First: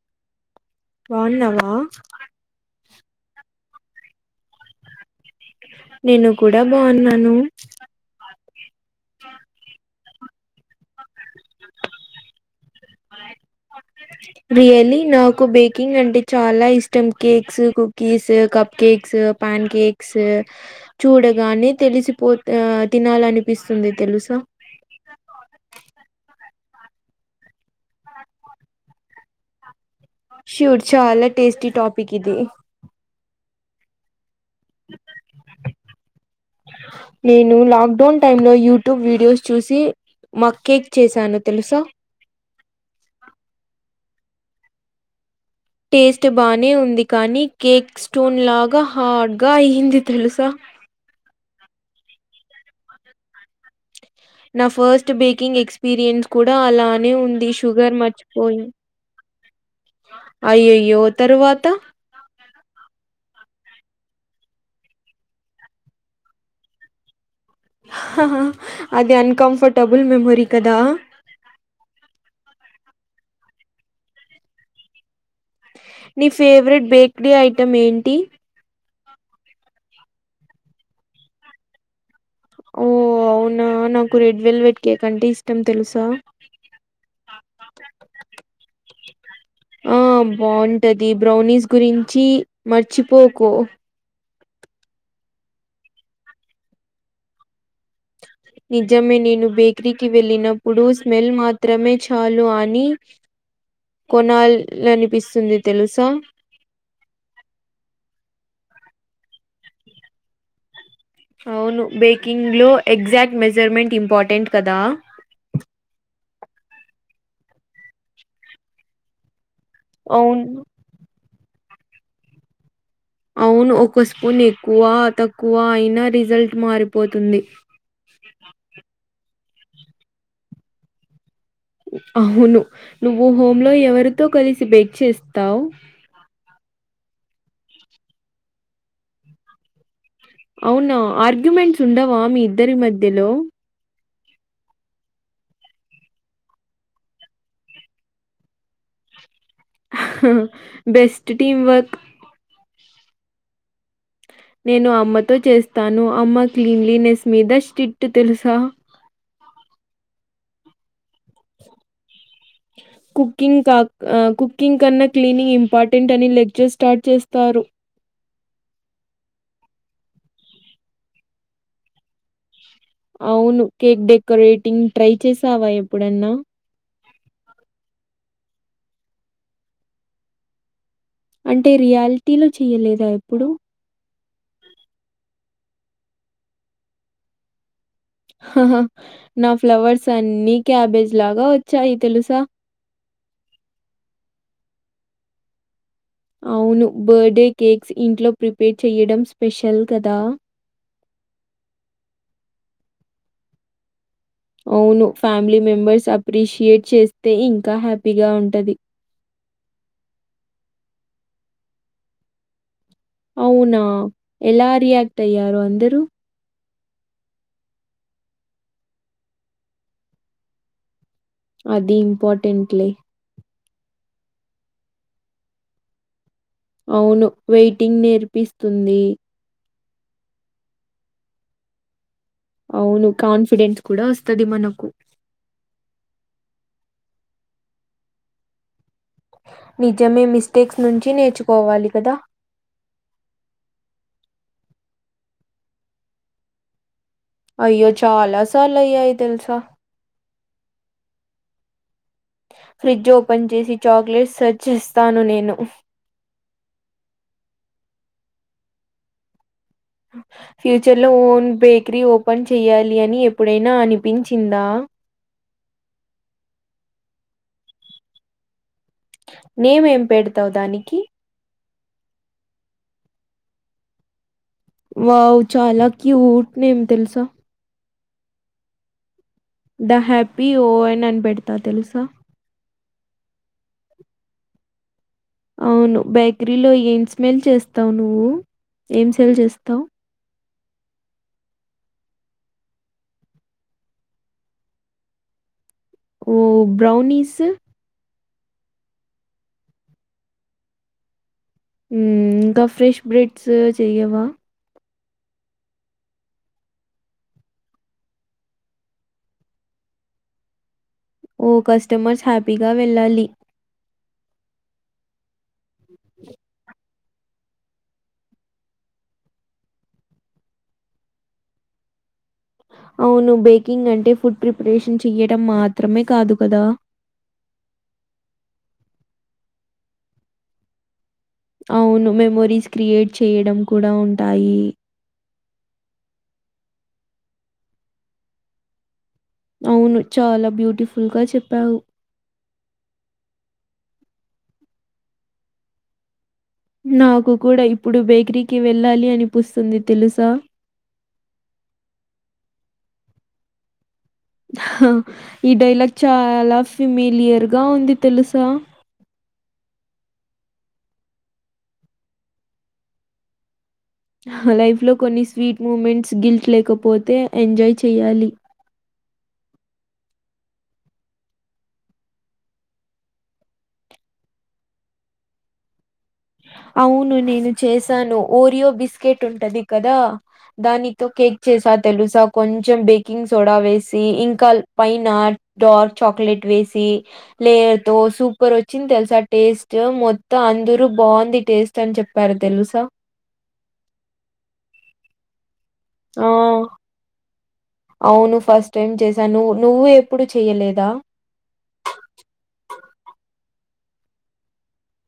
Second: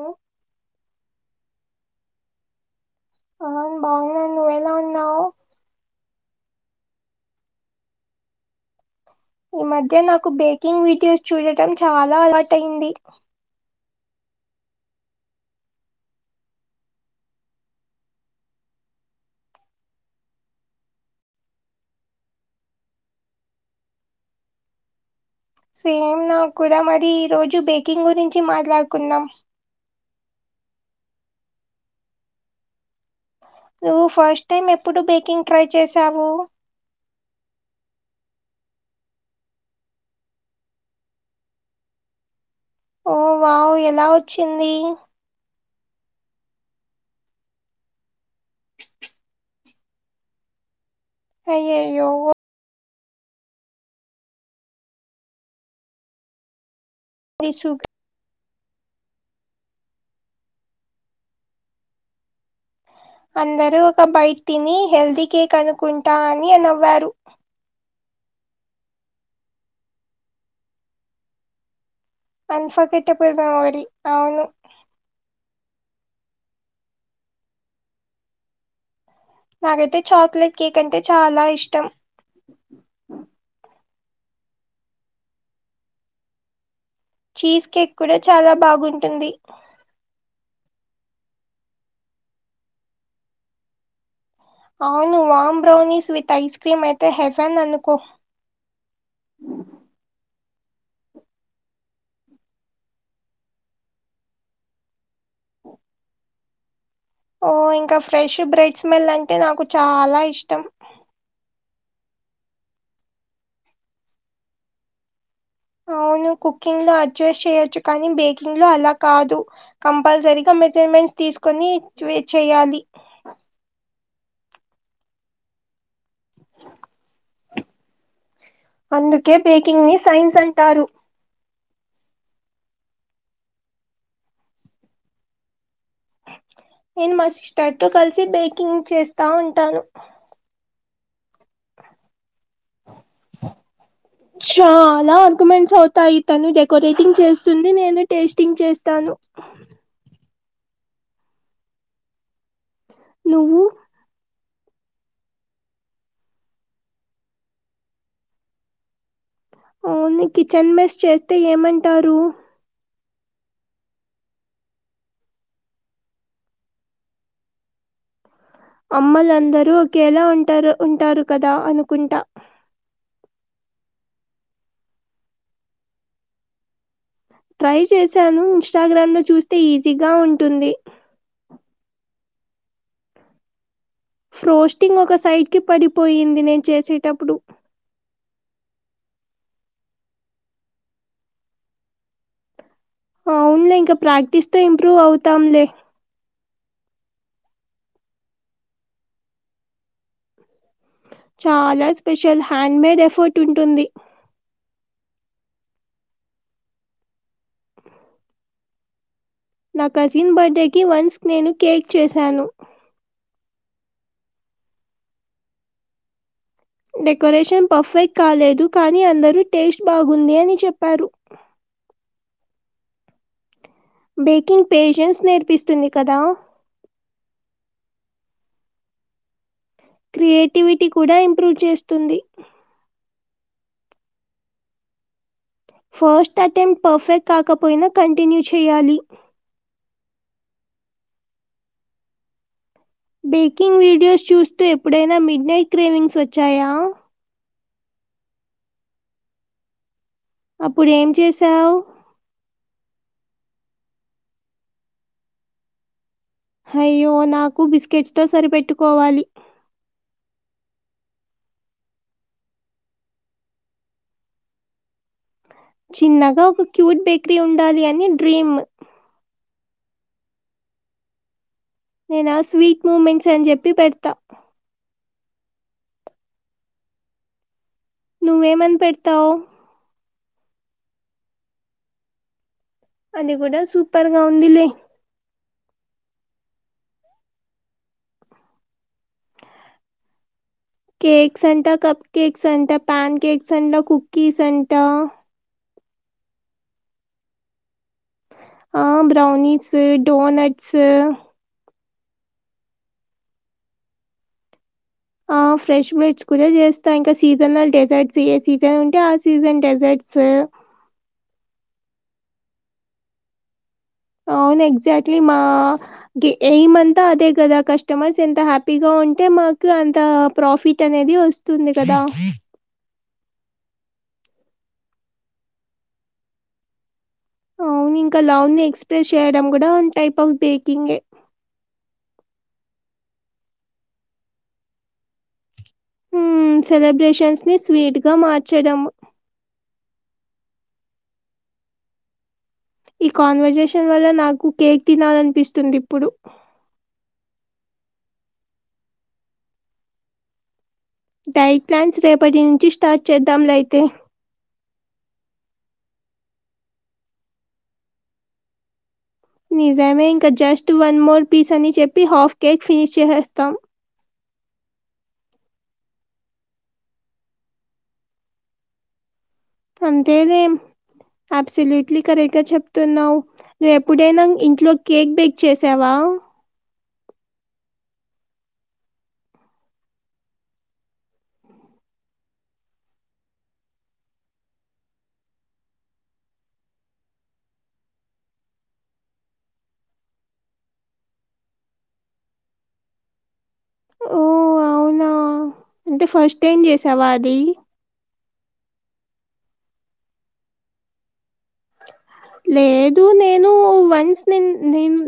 ఓ బాగున్నావా అవును బాగున్నాను నువ్వెలా ఉన్నావ్ నేను కూడా బావున్నాను ఈ మధ్య నాకు బేకింగ్ వీడియోస్ చూడటం చాలా అలాటయింది [inaudible] రియలీ నాకు బేకింగ్ అంటె చాలా ఇష్టం cakes cookies cup cakes pan cakes చూడగానే తెలిసిపో తినాలనిపిస్తుంది తెలుసా [inaudible] సేమ్ నా కూడా మరీ ఈరోజు బేకింగ్ గురించి మాట్లాడుకుందాం షోర్ చాలా టేస్టీ టాపిక్ ఇది నువ్వు ఫస్ట్ టైం ఎప్పుడు బేకింగ్ ట్రై చేసావు నేను లాక్డౌన్ టైమ్ లో యూట్యూబ్ వీడియోస్ చూసి మక్ కేక్ చేశాను తెలుసా చ్చిందీ టేస్ట్ బానే ఉంది కానీ కేక్ స్టోన్ లాగా హార్డ్గా అయింది తెలుసా అయ్యయ్యో నా ఫస్ట్ బేకింగ్ ఎక్స్పీరియన్స్ కూడా అలానే ఉంది ఇది సుగ- షుగర్ మర్చిపోయి అయ్యయ్యో తరువాత అందరూ ఒక బైట్ తినీ హెల్దీ కేక్ అనుకుంటా అని అ నవ్వారు అది అన్కంఫర్టబుల్ మెమొరీ కదా అన్ష కెట్ట పై వారి అవును నీ ఫేవరెట్ బేక్రి ఐటెం ఏంటి నాకైతె చాక్లెట్ కేక్ అంటె చాలా ఇష్టం ఓ అవునా నాకు రెడ్ వెల్వెట్ కేక్ అంటె ఇష్టం తెలుసా చీజ్ కేక్ కూడ చాలా బాగుంటుంది ఆ బాంటది బ్రౌనీస్ గురించీ మర్చిపోకు అవును warm brownies with ice cream అయితే హెఫెన్ అనుకో నిజమే నేను బేక్రీ కిి వెల్లినప్ ప్పుడు స్మెల్ మాత్రమే చాలు అనీ కొనాలనిపిస్సుంది తెలుసా ఓ ఇంక ఫ్రెష్ బ్రెడ్ స్మెల్ అంటే నాకు చాలా ఇష్టం అవును బేకింగ్ లో ఎగ్జాక్ట్ మెజర్మెంట్ ఇంపార్టెంట్ కదా అవును కుకింగ్ లో అడ్జస్ట్ చేయొచ్చు కానీ బేకింగ్ లో అలా కాదు అవును కంపల్సరిగ మెజర్మెంట్స్ తీసుకొని చెయ్యాలి అవును ఒక స్పూన్ ఎక్కువా తక్కువా అయినా రిజల్ట్ మారిపోతుంది అందుకే బేకింగ్ ని సైన్స్ అంటారు అవును నువ్వు హోమ్ లో ఎవరితో కలిసి బేక్ చేస్తావ్ నేన్ మా సిస్టర్ తో కలిసి బేకింగ్ చేస్తా ఉంటాను అవునా ఆర్గ్యుమెంట్స్ ఉండవా మీ ఇద్దరి మధ్యలో [inaudible] చాలా ఆర్గుమెండ్స్ అవుతాయి తను డెకొరేటింగ్ చేస్తుంది నేను టేస్టింగ్ చేస్తాను బెస్ట్ టీమ్ వర్క్ నువ్వు నేను అమ్మతో చేస్తాను అమ్మ క్లీన్లీనెస్ మీద స్ట్రిట్ తెలుసా ఓన్లీ కిచెన్ మెస్ చేస్తే ఏమంటారూ కుకింగ్ కాక్ అ కుకింగ్ కన్నా క్లీనింగ్ ఇంపార్టెంట్ అని లెక్చర్ స్టార్ట్ చేస్తారు అమ్మలందరూ ఒకేలా ఉంటారు ఉంటారు కదా అనుకుంట అవును కేక్ డెకరేటింగ్ ట్రై చేసావ ఎప్పుడన్న ట్రై చేశానూ ఇంస్టాగ్రామ్ లో చూస్తే ఈజీగా ఉంటుంది అంటే రియాలిటీలో చెయలేదా ఎప్పుడు ఫ్రోస్టింగ్ ఒక సైడ్కిి పడిపోయింది నేను చేసేటప్పుడు హహ నా ఫ్లవర్స్ అన్నిీ క్యాబేజ్ లాగా వచ్చాయి తెలుసా అవునులే ఇంకా ప్రాక్టీస్ తో ఇంప్రూవ్ అవుతాంలే అవును బర్త్డే కేక్స్ ఇంట్లో ప్రిపేర్ చేయడం స్పెషల్ కదా చాలా స్పెషల్ హ్యాండ్ మేడ్ ఎఫర్ట్ ఉంటుంది అవును ఫ్యామిలీ మెంబర్స్ అప్రిషియేట్ చేస్తే ఇంకా హ్యాపీగా ఉంటది నా కజిన్ బర్త్డేకి వన్స్ నేను కేక్ చేశాను అవునా ఎలా రియాక్ట్ అయ్యారు అందరూ డెకరేషన్ పర్ఫెక్ట్ కాలేదు కానీ అందరూ టేస్ట్ బాగుంది అని చెప్పారు ఆది ఇంపార్టంట్ లే బేకింగ్ పేషంట్స్ నేర్పిస్తుంది కదా అవును వెటింగ్ నేర్పిస్తుంది క్రియేటివిటీ కూడా ఇంప్రూవ్ చేస్తుంది ఆవును కాన్ఫిడెన్స్ కూడా వస్తుది మనకు ఫస్ట్ అటెంప్ట్ పర్ఫెక్ట్ కాకపోయినా కంటిన్యూ చేయాలి నిజమే మిస్టేక్స్ నుంచి నేర్చుకోవాలి కదా బేకింగ్ వీడియోస్ చూస్తూ ఎప్పుడైనా మిడ్ నైట్ క్రేవింగ్స్ వచ్చాయా అయ్యో చాలా సార్లు అయ్యాయి తెలుసా అప్పుడు ఏం చేసావ్ ఫ్రిడ్జ్ ఓపెన్ చేసి చాక్లెట్స్ సెర్చ్ చేస్తాను నేను హయ్యో నాకు బిస్కెట్స్ తో సరిపెట్టుకోవాలి ఫ్యూచర్ లో ఓన్ బేకరీ ఓపెన్ చెయాలి అని ఎప్పుడైనా అనిపించిందా చిన్నగా ఒక క్యూట్ బేకరీ ఉండాలి అని డ్రీమ్ నేమ్ ఏం పెడతావు దానికి నేనా స్వీట్ మూమెంట్స్ అని చెప్పి పెడతా వావ్ చాలా క్యూట్ నేమ్ తెలుసా నువ్వేమని పెడతావ్ ద హ్యాపీ ఓన్ అని పెడతా తెలుసా అది కూడా సూపర్ గా ఉంది లే అవును బేకరీలో ఏం స్మెల్ చేస్తావు్ నువ్వు ఏం సెల్ చేస్తావు్ కేక్స్ అంట కప్ కేక్స్ అంట ప్యాన్ కేక్స్ అంట కుకీస్ అంట ఓ బ్రౌనీీస్ ఆ బ్రౌనీీస్ డోనట్స్ ఉ ఇంకా ఫ్రెష్ బ్రెడ్స్ చెయవా ఆ ఆ ఫ్రెష్ బెడ్స్ కూడా చేస్తా ఇంకా సీజనల్ డెజర్ట్స్ ఏ సీజన్ ఉంటే ఆ సీజన్ డెజర్ట్స్ ఓ కస్టమర్స్ హ్యాపీగా వెళ్ళాలి అ ఎక్సట్లీ మా గే ఎమ్అంత అదే కదా కస్మర్స్ ఎంత హ్యాపీగా ఉంటే మా మాకు అంత ప్రాఫిట్ అనేది వస్తుంది కదా అవును బేకింగ్ అంటే ఫుడ్ ప్రిపరేషన్ చెయడంం మాత్రమే కాదు కదా అవును ఇంకా లవ్ ని ఎక్స్ప్రెస్ చేయడం కూడా ఉంటాయి ఫ్ బేకింగ్ గే అవును మెమొరీస్ క్రియేట్ చేయడం కూడా ఉంటాయి ఉ సెలబ్రేషన్స్ ని స్వీట్ గా మార్చడం అవును చాలా బ్యూటిఫుల్గా చెప్పావు ఈ కాన్వర్జేషన్ వల్ల నాకు కేక్ తినాలనిపిస్తుంది ఇప్పుడు నాకు కూడా ఇప్పుడు బేకరీకి వెళ్ళాలి అనిపిస్తుంది తెలుసా డైట్ ప్లాన్స్ రేపటి నుంచి స్టార్ట్ చేద్దాంలే ఆయితే ఈ డైలాగ్ చాలా ఫిమేల్ ఇయర్ గా ఉంది తెలుసా నిజమే ఇంకా జస్ట్ వన్ మోర్ పీస్ అని చెప్పి హాఫ్ కేక్ ఫినిష్ చేస్తాం లైఫ్ లో కొన్ని స్వీట్ మూమెంట్స్ గిల్ట్ లేకపోతే ఎంజాయ్ చేయాలి అంతేనేం అబ్సల్యూట్లీ కరెక్ట్ గా చెప్తున్నావు ను్వు ఎప్పుడైనా ఇంట్లో కేక్ బేక్ చేసావా అవును నేను చేశాను ఓరియో బిస్కెట్ ఉంటది కదా దానితో కేక్ చేసా తెలుసా కొంచెం బేకింగ్ సోడా వేసి ఇంకా పైనట్ డార్క్ చాక్లెట్ వేసి లేయర్ తో సూపర్ వచ్చింది తెలుసా టేస్ట్ మొత్తం అందర బాగుంది టేస్ట్ అని చెప్పారు తెలుసా ఓ అవునా అంటే ఆ ఫస్ట్ ఏం చేసావా అది అవును ఫస్ట్ టైం చేసాను నువవు నువ్్వవు ఎప్పుడు చెయలేదా లేదు నేను వన్స్ న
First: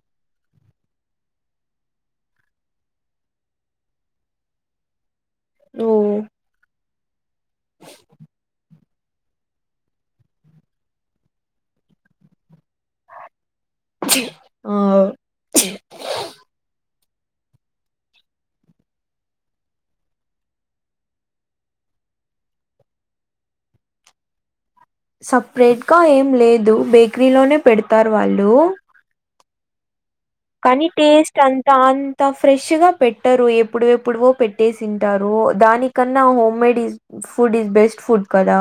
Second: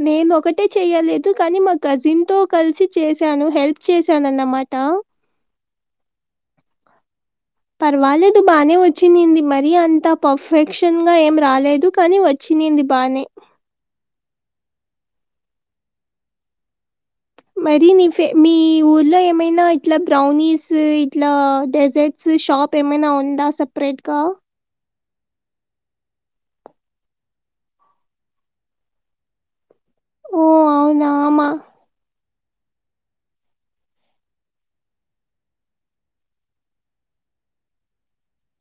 నేను ఒకటే చెయలేదు కానీ మా కజిన్ ఎంతో కలిసి చేశాను హెల్ప్ చేశానున్నమాట ఓ వచ్చంది మరి అంత పర్ఫెక్షన్ గా ఏం రాలేదు కానీ వచ్చంది బానే ఆ మరి నీ మీ ఊర్లో ఏమైనా ఇట్లా బ్రౌనీస్ ఇట్లా డెజర్ట్స్ షాప్ ఏమైనా ఉందా సపరేట్ గా సపరేట్గా ఏం లేదు బేకరీలోనే పెడతారు వాళ్ళు ఓహ్! కానీ అవునా! టేస్ట్ మా అంత అంత ఫ్రెష్ గా పెట్టరు ఎప్పుడు ఎప్పుడువో పెట్టే తింటారు దానికన్నా homemades food is best food కదా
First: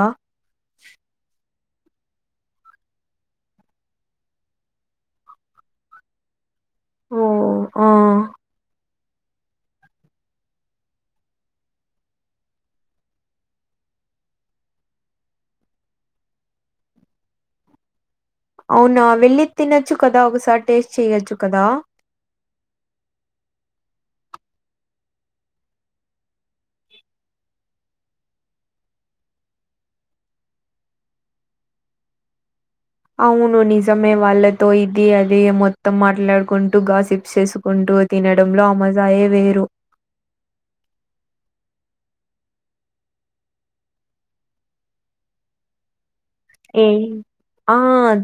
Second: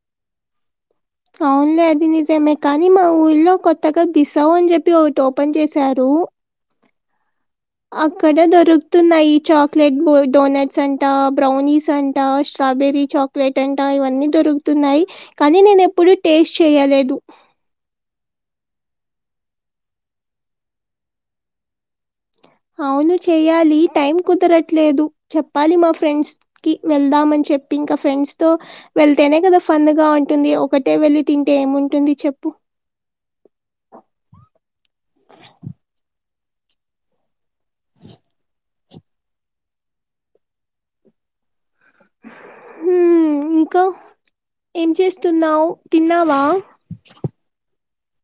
వున్లే అది నిజమే కానీ మా ఊళ్లో కొత్తగా బిసావు అని చెప్పి ఒకటి ఓపెన్ చేశారు ఓ ఆ ఆక్కడే దొరుకు తున్నాయి చాక్లెట్ బ డోనట్స్ అంట బ్రౌనీస్ అంట స్ట్రాబెర్రీ చాక్లెట్ అంట ఇవన్నీ దొరుకుతున్నాయి కానీ నేన ఎప్పుడూ టేస్ట్ చేయలేదు అవునా వెళ్ళి తినొచ్చు కదా ఒకసారి టేస్ట్ చెయొచ్చు కదా అవును చెయ్యాలి టైం కుదరట్లేదు చెప్పాలి మా ఫ్రెండ్స్ కి వెళ్దామని చెప్పి ఇంకా ఫ్రెండ్స్ తో వెళ్తేనే కదా ఫన్ గా ఉంటుంది ఒకటే వెళ్ళి తింటే ఏముంటుంది చెప్పు అవును నిజమే వాళ్ళతో ఇది అదే మొత్తం మాట్లాడుకుంటూ గాసిప్ చేసుకుంటూ తినడంలో అమజాయే వేరు హ ఇంకా ఏం చేస్తున్నావు తిన్నా ఏ ఆ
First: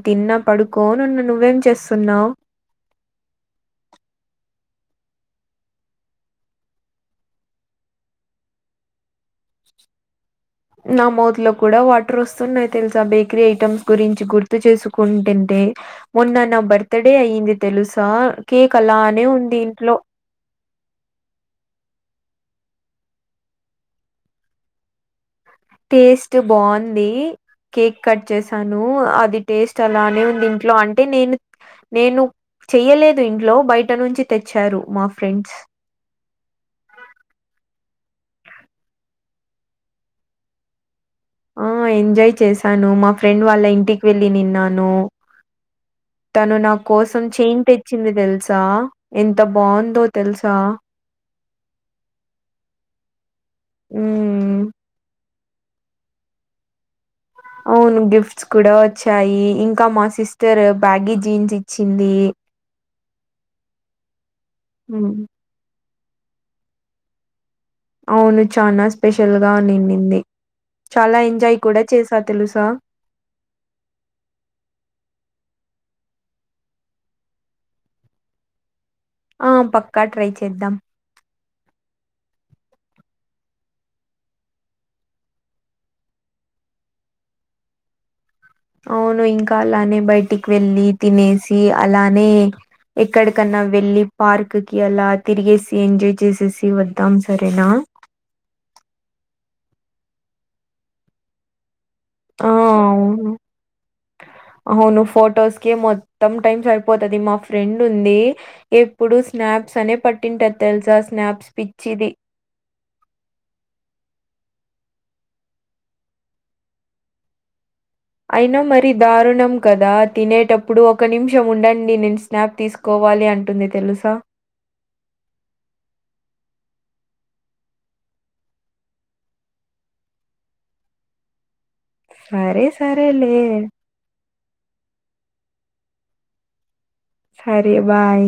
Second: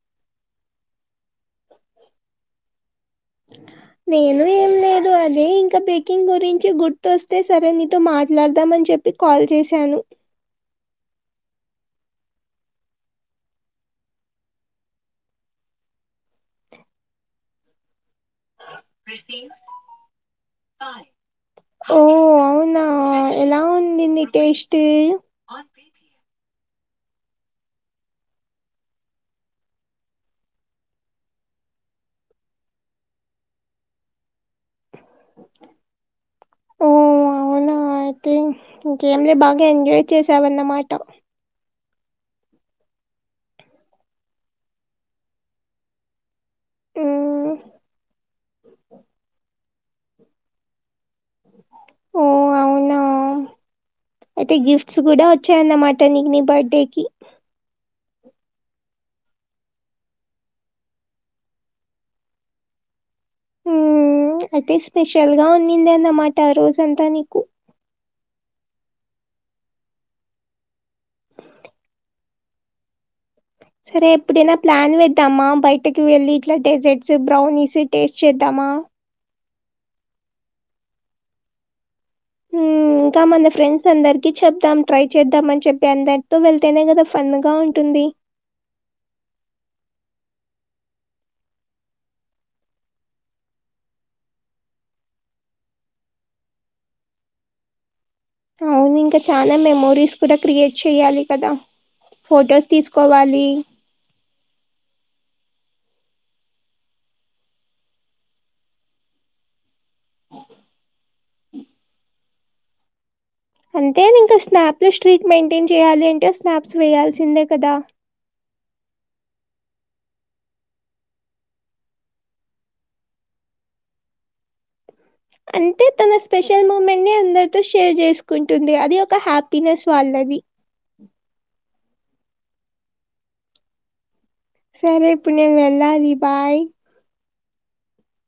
తిన్నా పడుకో నన్ను నువ్వేం చేస్తున్నావు్ అ నేను ఏం లేదు అదే ఇంకా బేకింగ్ గురించి గుర్తుొస్తే సరే నీతో మాట్లాడదామని చెప్పి కాల్ చేశాను నా మౌత్ లో కూడా వాటర్ వస్తున్నాయి తెలుసా బేకరీ ఐటెమ్స్ గురించి గుర్తు చేసుకుంటంతే మన్ నా బర్త్డే అయి్యింది తెలుసు స కేక అలానే ఉంది ఇంట్లో ఓ అవునా ఎలా నిన్న టేస్ట్ బాగుంది కేక్ కట్ చేసాను అది టేస్ట్ అలానే ఉంది ఇంట్లో అంటే నేను నేను చెయ్యలేదు ఇంట్లో బయట నుంచి తెచ్చారు మా ఫ్రెండ్స్ అతే ఇంకేమ్లే బాగా ఎంజాయ్ చేసావన్నమాట ఆ ఎంజాయ్ చేశాను మా ఫ్రెండ్ వాళ్ళ ఇంటికి వెళ్ళి నిన్నాను తను నా కోసం హ్మ్ చేయిన్ తెచ్చింది తెలుసా ఎంత బాగుందో తెలుసా ఓ అవునా ఎయితే హ్మ్. గిఫ్స్ కూడా వచ్చయన్నమాట నీకు నీ బర్త్డే కి అవును గిఫ్ట్స్ కూడా వచ్చాయి ఇంకా మా సిస్టర్ బ్యాగీ జీన్స్ ఇచ్చింది అయితే హ్మ్ స్పెషల్ గా ఉన్నిందిన్నమాట రోజంతా నీకు అవును చానా స్పెషల్ గా ఉండింది చాలా ఎంజాయ్ కూడా చేసా తెలుసా సరే ఎప్పుడైనా ప్లాన్ వేద్దామా బయటకి వెళ్ళి ఇట్లా డెజర్ట్స్ బ్రౌనీస్ టేస్ట్ చేద్దామా ఆ పక్కా ట్రై చేద్దాం హ్మ్ ఇంకా మన ఫ్రెండ్స్ అందరికి చెప్దాం ట్రై చేద్దాం అని చెప్పి అందరితో వెళ్తేనే కదా ఫన్ గా ఉంటుంది అవును ఇంకా అలానే బయటికి వెళ్ళి తినేసి అలానే ఎక్కడికన్నా వెళ్ళలి పార్క్ కి అలా తిరిగేసి ఎంజాయ్ చేసేసి వద్దాం సరేనా అవును ఇంకా చాలా మెమోరీస్ కూడా క్రియేట్ చేయాలి కదా ఆ ఫొటోస్ తీసుకోవాలి అవును ఫోటోస్ మొత్తం టైమ్స్ అయిపోతది మా ఫ్రెండ్ ఉంది ఎప్పుడు స్నాప్స్ అనే పట్టింట ది తెల్స స్నాప్స్ పిచ్చిది అంటే ఇంకా స్నాప్ లో స్ట్రీట్ మెయింటైన్ చేయాలి అంటే స్నాప్స్ వేయాల్సిందే కదా అయినా మరి దారుణం కదా తినేటప్పుడు ఒక నిమిషం ఉండండి నేను స్నాప్ తీసుకో కోవాలి అంటుంది తెలుసా అంటే తన స్పెషల్ మూమెంట్ ని అందరితో షేర్ చేసుకుంటుంది అది ఒక హ్యాపీనెస్ వాళ్ళ ది సరే సరే లే సరే ఇప్పుడు నేను వెళ్ళాలి బాయ్ సరే బాయ్